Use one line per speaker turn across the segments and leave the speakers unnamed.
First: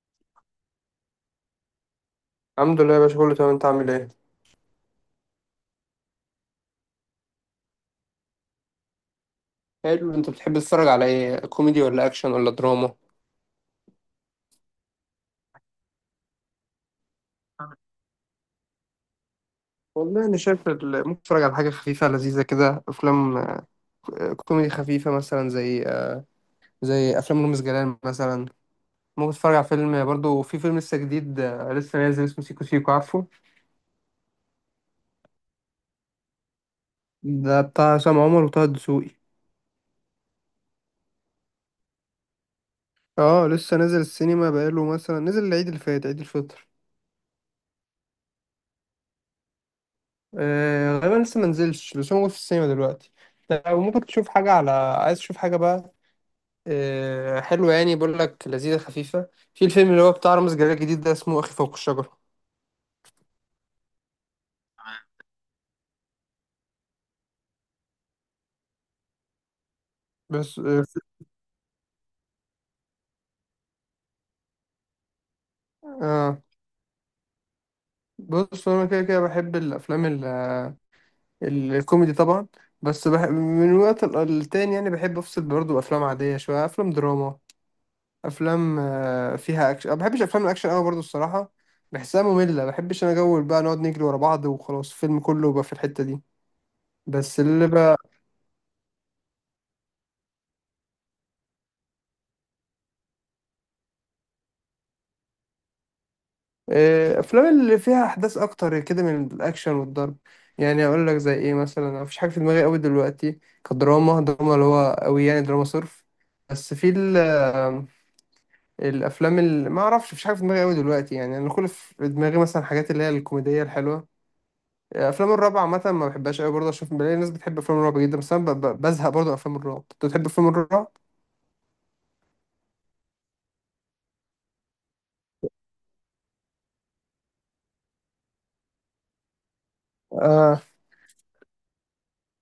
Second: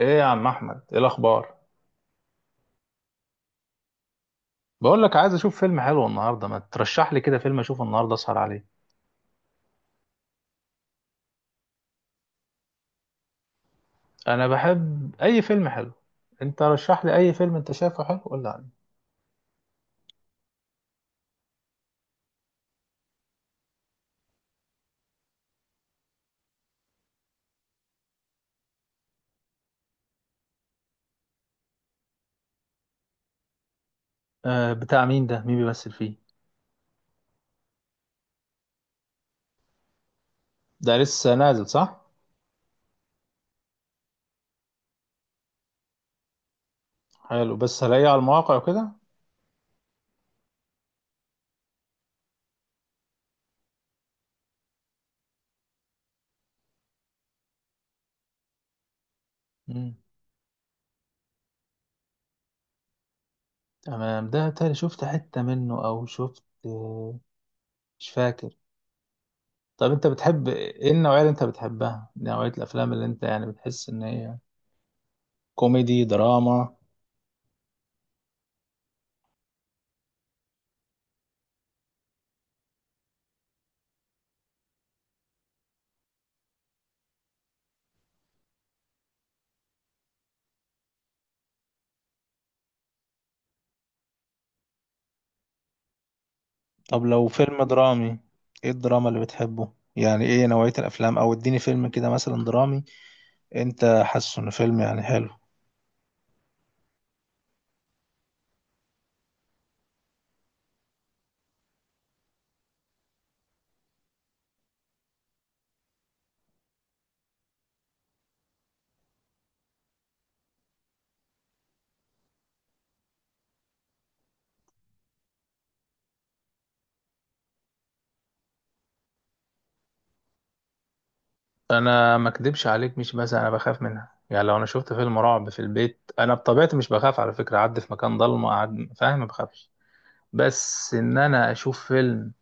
ايه يا عم احمد، ايه الاخبار؟
الحمد لله يا باشا، كله تمام. انت عامل ايه؟
بقول لك عايز اشوف فيلم حلو النهارده، ما ترشح لي كده فيلم اشوفه النهارده اسهر عليه.
حلو. انت بتحب تتفرج على ايه، كوميدي ولا اكشن ولا دراما؟
انا بحب اي فيلم حلو. انت رشح لي اي فيلم انت شايفه حلو قول لي عليه.
والله انا شايف ممكن اتفرج على حاجه خفيفه لذيذه كده، افلام كوميدي خفيفه مثلا زي زي افلام رامز جلال مثلا. ممكن اتفرج على فيلم برضو، في فيلم لسه جديد لسه نازل اسمه سيكو سيكو، عارفه؟
آه، بتاع مين ده؟ مين بيمثل فيه؟
ده بتاع عصام عمر وطه الدسوقي.
ده لسه نازل صح؟
اه، لسه نازل السينما، بقاله مثلا نزل العيد اللي فات، عيد الفطر.
حلو، بس هلاقيه على المواقع وكده.
غالبا لسه ما نزلش، بس هو موجود في السينما دلوقتي. لو ممكن تشوف حاجه، على عايز تشوف حاجه بقى. حلو، يعني بقول لك لذيذة خفيفة. في الفيلم
امم
اللي هو بتاع رامز جلال الجديد ده، اسمه أخي فوق الشجرة.
تمام. ده تاني شفت حتة منه او شفت مش فاكر. طب انت بتحب
بس
ايه؟ النوعية اللي انت بتحبها، نوعية الافلام اللي انت يعني بتحس ان هي كوميدي
آه،
دراما؟
بص، أنا كده كده بحب الأفلام الكوميدي طبعا. بس من وقت للتاني، يعني بحب أفصل برضه بأفلام عادية شوية، أفلام دراما، أفلام فيها أكشن. ما بحبش أفلام الأكشن أوي برضه، الصراحة. بحسها مملة. ما بحبش أنا جو بقى نقعد نجري ورا بعض وخلاص، الفيلم كله بقى في الحتة دي.
طب لو
بس
فيلم
اللي
درامي، ايه الدراما اللي بتحبه؟ يعني ايه نوعية الافلام؟ او اديني فيلم كده مثلا درامي انت حاسه انه فيلم يعني حلو.
افلام اللي فيها احداث اكتر كده من الاكشن والضرب. يعني اقول لك زي ايه مثلا. أنا مفيش حاجه في دماغي قوي دلوقتي، كدراما دراما اللي هو قوي، يعني دراما صرف. بس في الافلام اللي ما اعرفش. مفيش حاجه في دماغي قوي دلوقتي، يعني انا كل في دماغي مثلا حاجات اللي هي الكوميديه الحلوه. افلام الرعب عامه ما بحبهاش قوي برضه. اشوف بلاقي ناس بتحب افلام الرعب جدا، بس انا بزهق برضه من افلام الرعب. انت بتحب افلام الرعب؟
انا ما اكدبش عليك، مش بس انا بخاف منها، يعني لو انا شفت فيلم رعب في البيت، انا بطبيعتي مش بخاف على فكره، اعدي في مكان ضلمه اقعد فاهم، ما بخافش.
اه،
بس ان انا اشوف فيلم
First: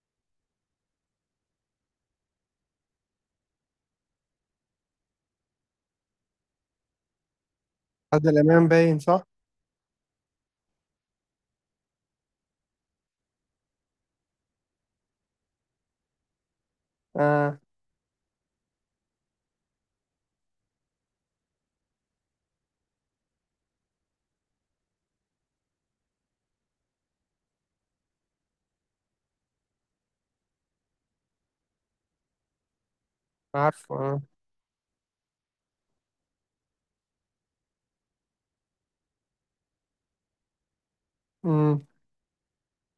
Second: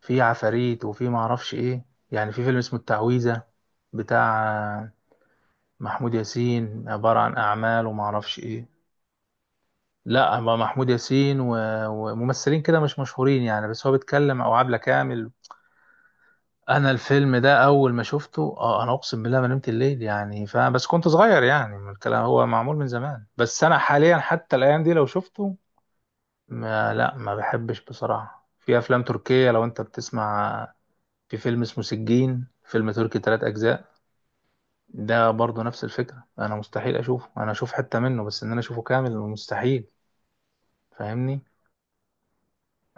فيه عفاريت وفيه ما اعرفش ايه. يعني في فيلم اسمه التعويذه بتاع محمود ياسين، عباره عن اعمال وما
عادل
اعرفش
امام
ايه.
باين صح؟
لا، هو محمود ياسين وممثلين كده مش مشهورين يعني، بس هو بيتكلم، او عبلة كامل. انا الفيلم
اه،
ده اول ما شفته اه، انا اقسم بالله ما نمت الليل يعني. بس كنت صغير يعني، من الكلام هو معمول من زمان. بس انا حاليا حتى الايام دي لو شفته، ما بحبش بصراحة. في افلام تركية لو انت بتسمع، في فيلم اسمه سجين، فيلم تركي ثلاث اجزاء،
عارفه،
ده برضه نفس الفكرة، انا مستحيل اشوفه. انا اشوف حتة منه بس، ان انا اشوفه كامل مستحيل. فاهمني؟
اه.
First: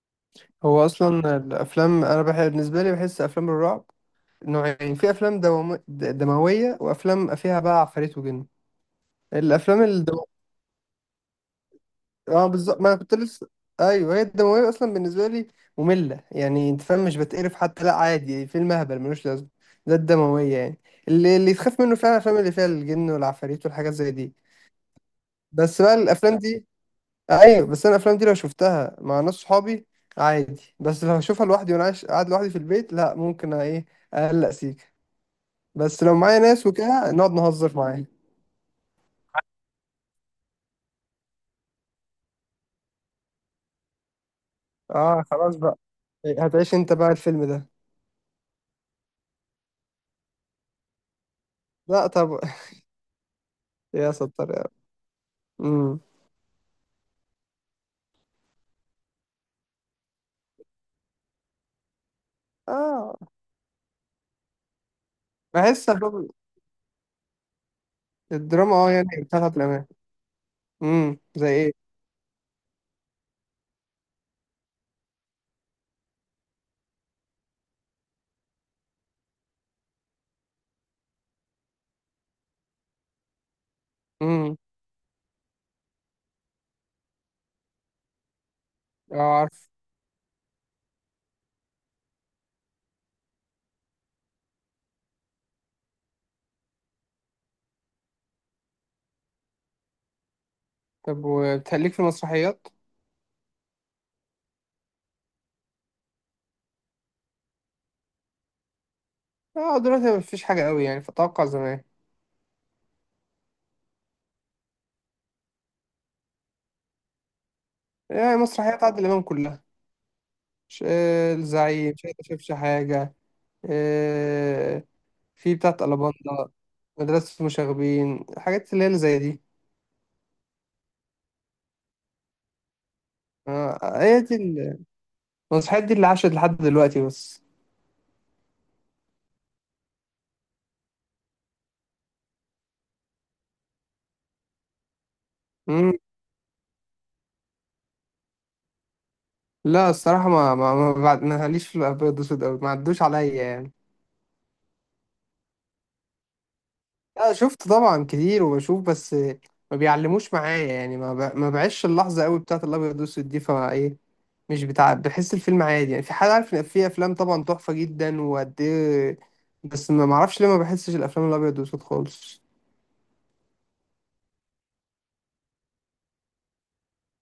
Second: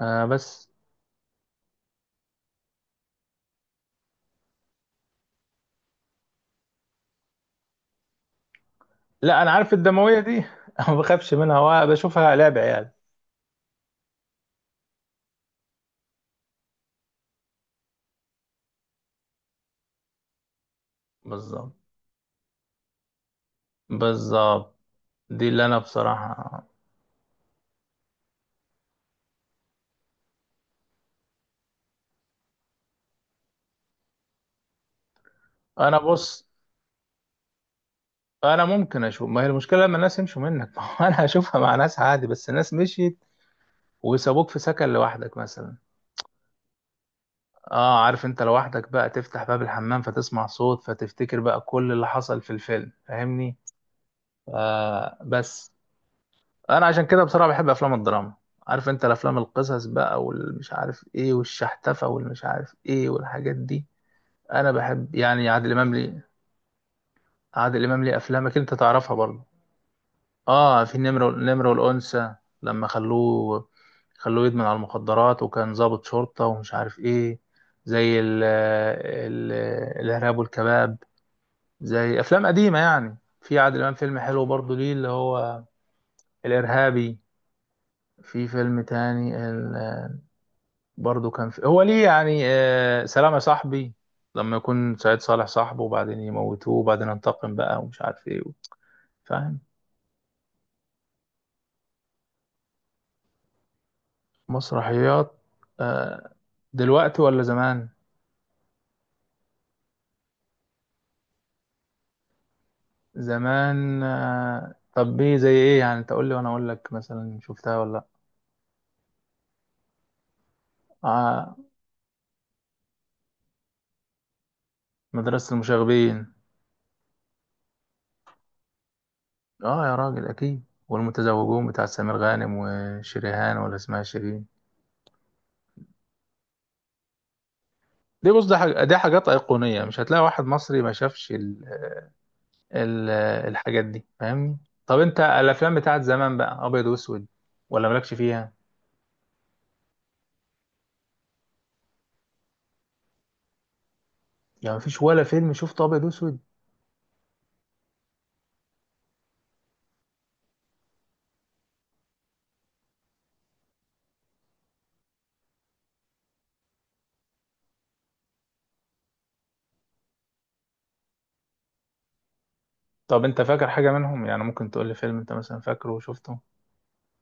آه بس.
هو اصلا الافلام، انا بحب بالنسبه لي، بحس افلام الرعب نوعين، في افلام دمويه، وافلام فيها بقى عفاريت وجن.
لا انا عارف
الافلام
الدمويه دي ما بخافش منها وبشوفها
اه
لعب
بالظبط،
عيال.
ما انا كنت لسه. ايوه هي الدمويه اصلا بالنسبه لي ممله، يعني انت فاهم مش بتقرف حتى. لا عادي، فيلم اهبل ملوش لازمه، ده الدمويه يعني. اللي
بالظبط،
تخاف منه فعلا الافلام اللي فيها الجن والعفاريت والحاجات زي دي.
بالظبط، دي اللي انا
بس بقى الافلام
بصراحه.
دي، ايوه بس انا الافلام دي لو شفتها مع ناس صحابي عادي، بس لو هشوفها لوحدي وانا عايش قاعد لوحدي في البيت، لا ممكن ايه، اقلق سيكه.
انا
بس لو معايا
بص،
ناس وكده نقعد نهزر معايا.
انا ممكن اشوف، ما هي المشكله لما الناس يمشوا منك ما هو انا هشوفها مع ناس عادي، بس الناس مشيت وسابوك في سكن
اه،
لوحدك
خلاص
مثلا.
بقى، هتعيش انت بقى الفيلم ده.
اه عارف، انت لوحدك بقى تفتح باب الحمام فتسمع صوت فتفتكر بقى كل اللي
لا
حصل
طب.
في الفيلم، فاهمني؟
يا ستار يا رب.
آه بس.
امم.
انا عشان كده بصراحه بحب افلام الدراما. عارف انت الافلام، القصص بقى والمش عارف ايه والشحتفه والمش عارف ايه
اه،
والحاجات دي. انا بحب يعني عادل
بحس
امام ليه،
أفلام
عادل امام ليه افلامك انت
الدراما يعني
تعرفها برضه.
بتاعت الامان.
اه، في
امم،
النمر،
زي
النمر
ايه؟
والانثى لما خلوه يدمن على المخدرات وكان ضابط شرطه ومش عارف ايه. زي ال الارهاب والكباب، زي افلام قديمه يعني. في عادل امام فيلم حلو
امم.
برضه ليه اللي هو الارهابي. في فيلم
اه،
تاني
عارف.
برضو كان في هو ليه يعني، آه، سلام يا صاحبي، لما يكون سعيد صالح صاحبه وبعدين يموتوه وبعدين انتقم بقى ومش عارف ايه فاهم؟
طب، وبتهليك في المسرحيات؟
مسرحيات؟ آه. دلوقتي ولا زمان؟
اه، دلوقتي مفيش حاجه قوي يعني، فاتوقع زمان.
زمان. آه طب ايه زي ايه يعني؟ انت قول لي وانا اقول لك مثلا شفتها ولا لا.
يعني مسرحيات عادل امام كلها، مش
آه،
الزعيم، مش أنت شافش حاجة؟ آه،
مدرسة
في بتاعة
المشاغبين.
ألاباندا، مدرسة مشاغبين، الحاجات اللي هي اللي زي دي.
اه يا راجل اكيد. والمتزوجون بتاع سمير غانم وشريهان، ولا اسمها
هي دي
شيرين.
المسرحيات دي اللي عاشت لحد دلوقتي بس.
دي بص، ده حاجة، دي حاجات أيقونية، مش هتلاقي واحد مصري ما شافش ال- الحاجات دي، فاهمني؟ طب انت الافلام
مم.
بتاعت زمان بقى، ابيض واسود، ولا مالكش فيها؟
لا الصراحة، ما ليش في الأبيض والأسود أوي، ما عدوش عليا يعني.
يعني مفيش ولا فيلم شفته ابيض واسود؟
لا شفت طبعا كتير وبشوف، بس ما بيعلموش معايا يعني، ما بعيش اللحظة أوي بتاعة الأبيض والأسود دي، فإيه، مش بتاع، بحس الفيلم عادي. يعني في حد عارف ان في افلام طبعا تحفه جدا وقد ايه، بس ما معرفش ليه ما بحسش الافلام الابيض والاسود خالص.
طب انت فاكر حاجه منهم؟ يعني ممكن تقول لي فيلم انت مثلا فاكره وشفته.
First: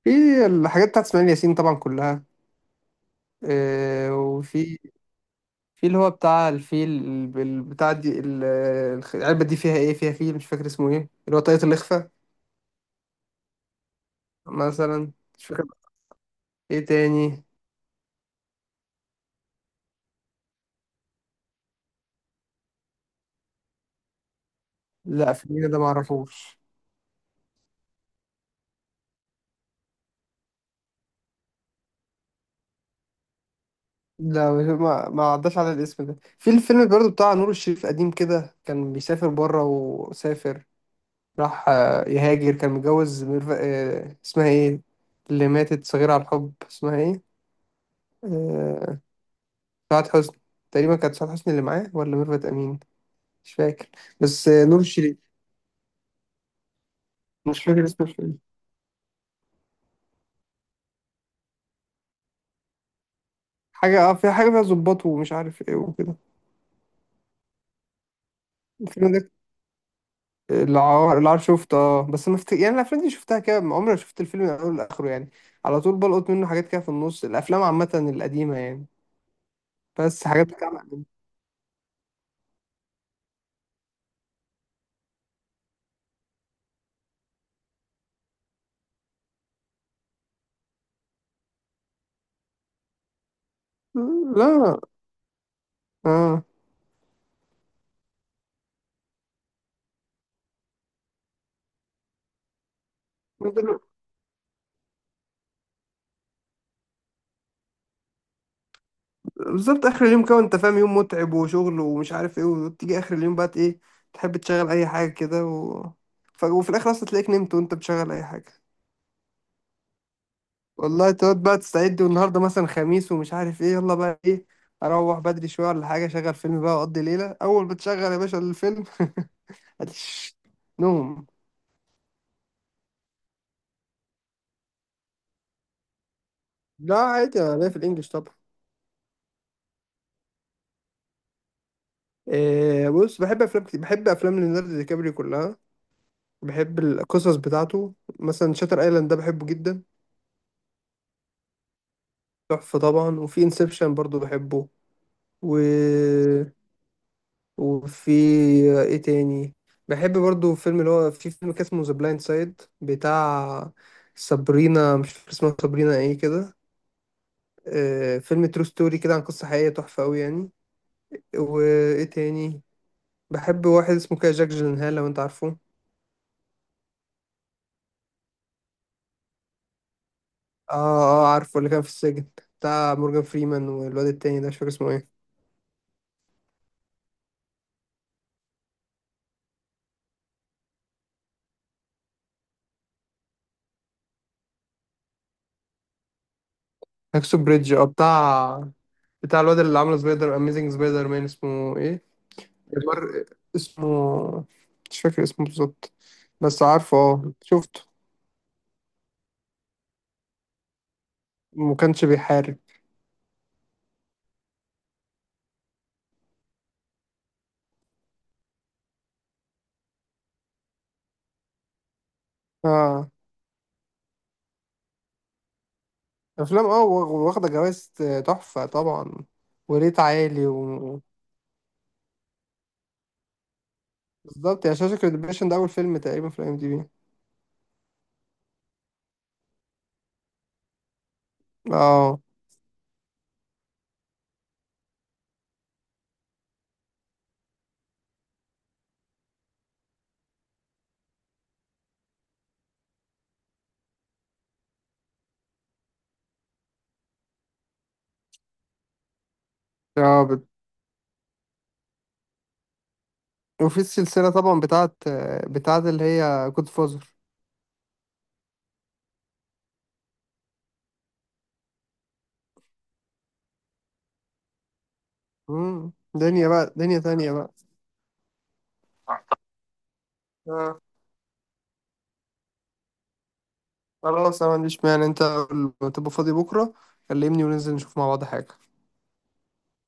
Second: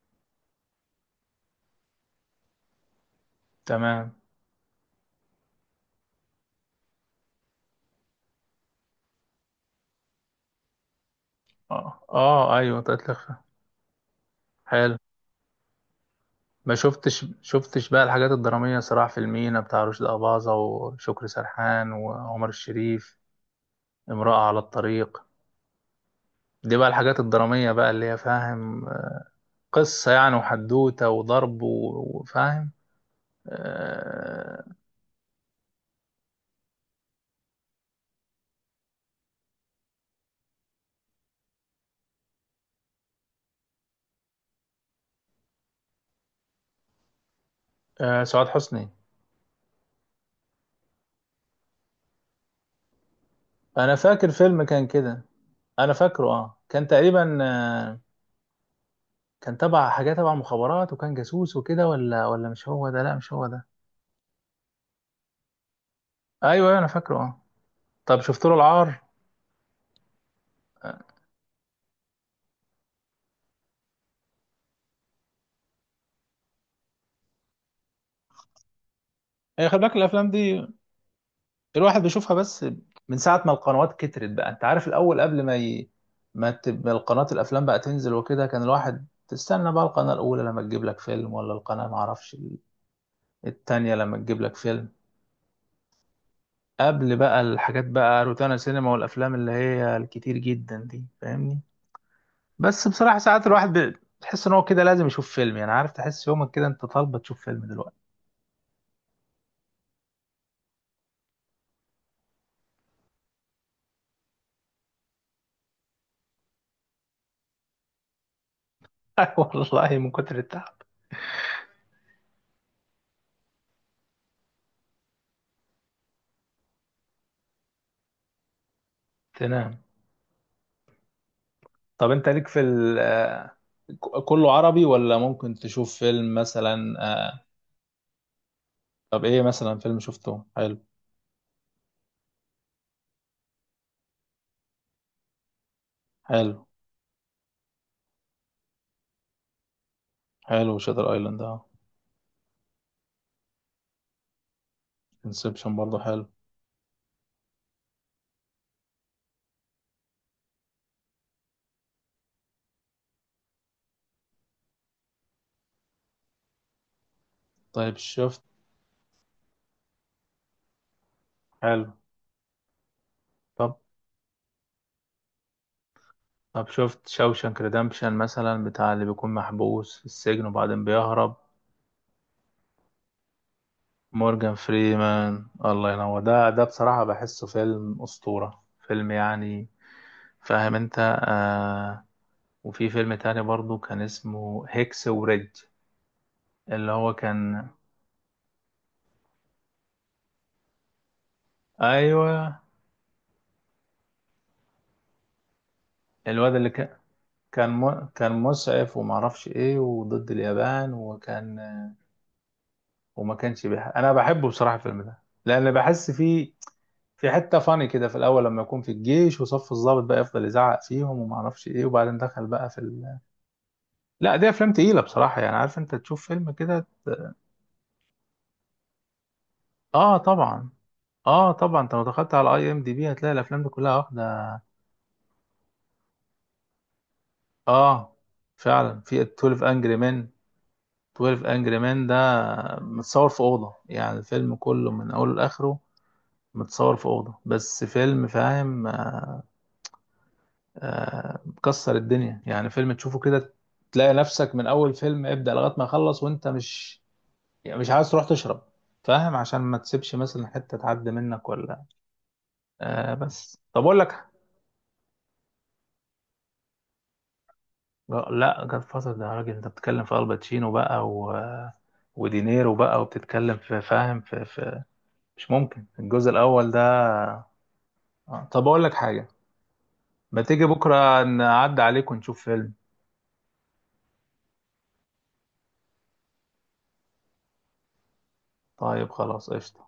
في الحاجات بتاعت اسماعيل ياسين طبعا كلها،
تمام.
وفي في اللي هو بتاع الفيل، بتاع دي العلبه دي فيها ايه، فيها فيل، مش فاكر اسمه ايه، اللي هو طاقية
اه
الاخفاء
اه ايوه طلعت لخفه، حلو.
مثلا. مش فاكر.
ما
ايه
شفتش،
تاني؟
شفتش بقى الحاجات الدراميه، صراع في المينا بتاع رشدي اباظه وشكري سرحان وعمر الشريف؟ امراه على الطريق.
لا، فيلم ده ما اعرفوش.
دي بقى الحاجات الدراميه بقى اللي هي فاهم، قصه يعني وحدوته وضرب وفاهم.
لا،
آه.
ما عداش على الاسم ده. في الفيلم برضو بتاع نور الشريف قديم كده، كان بيسافر بره وسافر، راح يهاجر، كان متجوز ميرف... آه، اسمها ايه، اللي ماتت صغيرة على الحب، اسمها ايه؟
آه سعاد حسني.
آه، سعاد حسني. تقريبا كانت سعاد حسني اللي معاه، ولا ميرفت أمين؟ مش فاكر،
انا فاكر
بس
فيلم
نور
كان كده.
الشريف.
انا فاكره اه، كان تقريبا
مش فاكر
آه،
اسم الفيلم.
كان تبع حاجه، تبع مخابرات وكان جاسوس وكده، ولا مش هو ده.
حاجة، في حاجة فيها ظباط ومش عارف ايه وكده.
ايوه ايوه انا فاكره اه. طب شفت له العار؟
الفيلم ده
آه.
العار. العار شفته اه، بس ما مفت... يعني الأفلام دي شفتها كده، ما عمري ما شفت الفيلم من أوله لآخره يعني. على طول بلقط منه حاجات كده في النص، الأفلام عامة القديمة يعني،
هي خلي بالك
بس
الافلام
حاجات
دي
بتاع.
الواحد بيشوفها بس من ساعه ما القنوات كترت بقى. انت عارف الاول قبل ما ما تبقى القناه الافلام بقى تنزل وكده، كان الواحد تستنى بقى القناه الاولى لما تجيب لك فيلم، ولا القناه معرفش التانية لما تجيب لك
لا.
فيلم،
اه،
قبل بقى الحاجات بقى روتانا سينما والافلام اللي هي الكتير جدا دي، فاهمني؟ بس بصراحه ساعات الواحد بتحس ان هو كده لازم يشوف فيلم يعني، عارف تحس يومك كده انت طالبه تشوف فيلم دلوقتي.
بالظبط، اخر اليوم كده انت فاهم، يوم متعب وشغل ومش عارف ايه، وتيجي اخر اليوم بقى ايه، تحب تشغل اي حاجه كده و وفي الاخر اصلا تلاقيك نمت وانت بتشغل اي حاجه.
والله من كتر التعب
والله تقعد بقى تستعد، والنهارده مثلا خميس ومش عارف ايه، يلا بقى ايه، اروح بدري شويه ولا حاجه، اشغل فيلم بقى واقضي ليله. اول ما تشغل يا باشا الفيلم
تنام.
هتش نوم.
طب انت ليك في ال كله عربي ولا ممكن تشوف فيلم مثلا؟
لا عادي،
آه،
انا ليا في الانجليش طبعا.
طب ايه مثلا فيلم شفته حلو؟
إيه، بص بحب افلام كتير، بحب افلام ليوناردو دي كابريو كلها.
حلو.
بحب القصص بتاعته. مثلا شاتر ايلاند ده بحبه جدا،
حلو شاتر ايلاند اه.
تحفة طبعا. وفي انسبشن برضو بحبه. و،
انسبشن برضه حلو.
وفي، ايه تاني؟ بحب برضو فيلم اللي هو، في فيلم كان اسمه ذا بلايند سايد، بتاع سابرينا، مش فاكر اسمها، سابرينا ايه كده.
طيب شفت،
فيلم ترو ستوري كده عن قصة حقيقية، تحفة قوي يعني.
حلو.
وايه تاني؟ بحب
طب،
واحد اسمه كده جاك جيلنهال، لو انت عارفه.
طب شفت شوشانك ريدمبشن مثلا، بتاع اللي بيكون محبوس في السجن
اه،
وبعدين
اه،
بيهرب؟
عارفه اللي كان في السجن، بتاع مورجان فريمان والواد التاني ده
مورجان
مش فاكر اسمه ايه.
فريمان الله ينور، ده ده بصراحة بحسه فيلم أسطورة فيلم يعني، فاهم انت؟ آه. وفي فيلم تاني برضو كان اسمه هيكس وريدج، اللي هو
هاكسو
كان،
بريدج، اه، بتاع بتاع الواد اللي عامل سبايدر، اميزنج سبايدر مان اسمه ايه،
ايوه،
جبار، اسمه، مش فاكر اسمه بالظبط،
الواد
بس
اللي كان،
عارفه اه، شفته.
كان مسعف ومعرفش ايه وضد اليابان وكان،
ما كانش بيحارب.
انا بحبه بصراحة الفيلم ده، لان بحس فيه في حتة فاني كده في الأول، لما يكون في الجيش وصف الضابط بقى يفضل يزعق فيهم وما أعرفش إيه وبعدين دخل بقى
اه
لا دي أفلام تقيلة بصراحة يعني، عارف أنت تشوف فيلم
افلام، اه،
كده. ت-
واخده جوائز، تحفه طبعا. وريت
آه
عالي
طبعا.
و،
آه طبعا، أنت لو دخلت على أي إم دي بي هتلاقي الأفلام دي كلها واخدة.
بالظبط، يا شاشه ريدمبشن ده اول فيلم تقريبا في الام دي بي.
آه فعلا. في 12 أنجري مان، 12 أنجري مان ده
اه،
متصور في أوضة، يعني الفيلم كله من أوله لآخره متصور في أوضة، بس فيلم فاهم، آه، مكسر الدنيا، يعني فيلم تشوفه كده تلاقي نفسك من اول فيلم ابدأ لغاية ما يخلص وانت مش، يعني مش عايز تروح تشرب، فاهم، عشان ما تسيبش
اه،
مثلا حتة تعدي منك ولا. آه بس،
وفي
طب اقول لك.
السلسله طبعا بتاعت اللي هي جود فازر،
لا جاد فازر ده يا راجل، انت بتتكلم في الباتشينو بقى ودينيرو بقى، وبتتكلم في فاهم في مش ممكن الجزء
دنيا
الاول
بقى، دنيا تانية
ده.
بقى.
آه، طب اقول لك حاجة، ما تيجي
آه.
بكرة نعدي عليك ونشوف فيلم؟
خلاص، انا ما عنديش مانع. انت تبقى فاضي بكره، كلمني وننزل نشوف مع بعض حاجه.
طيب خلاص، قشطة.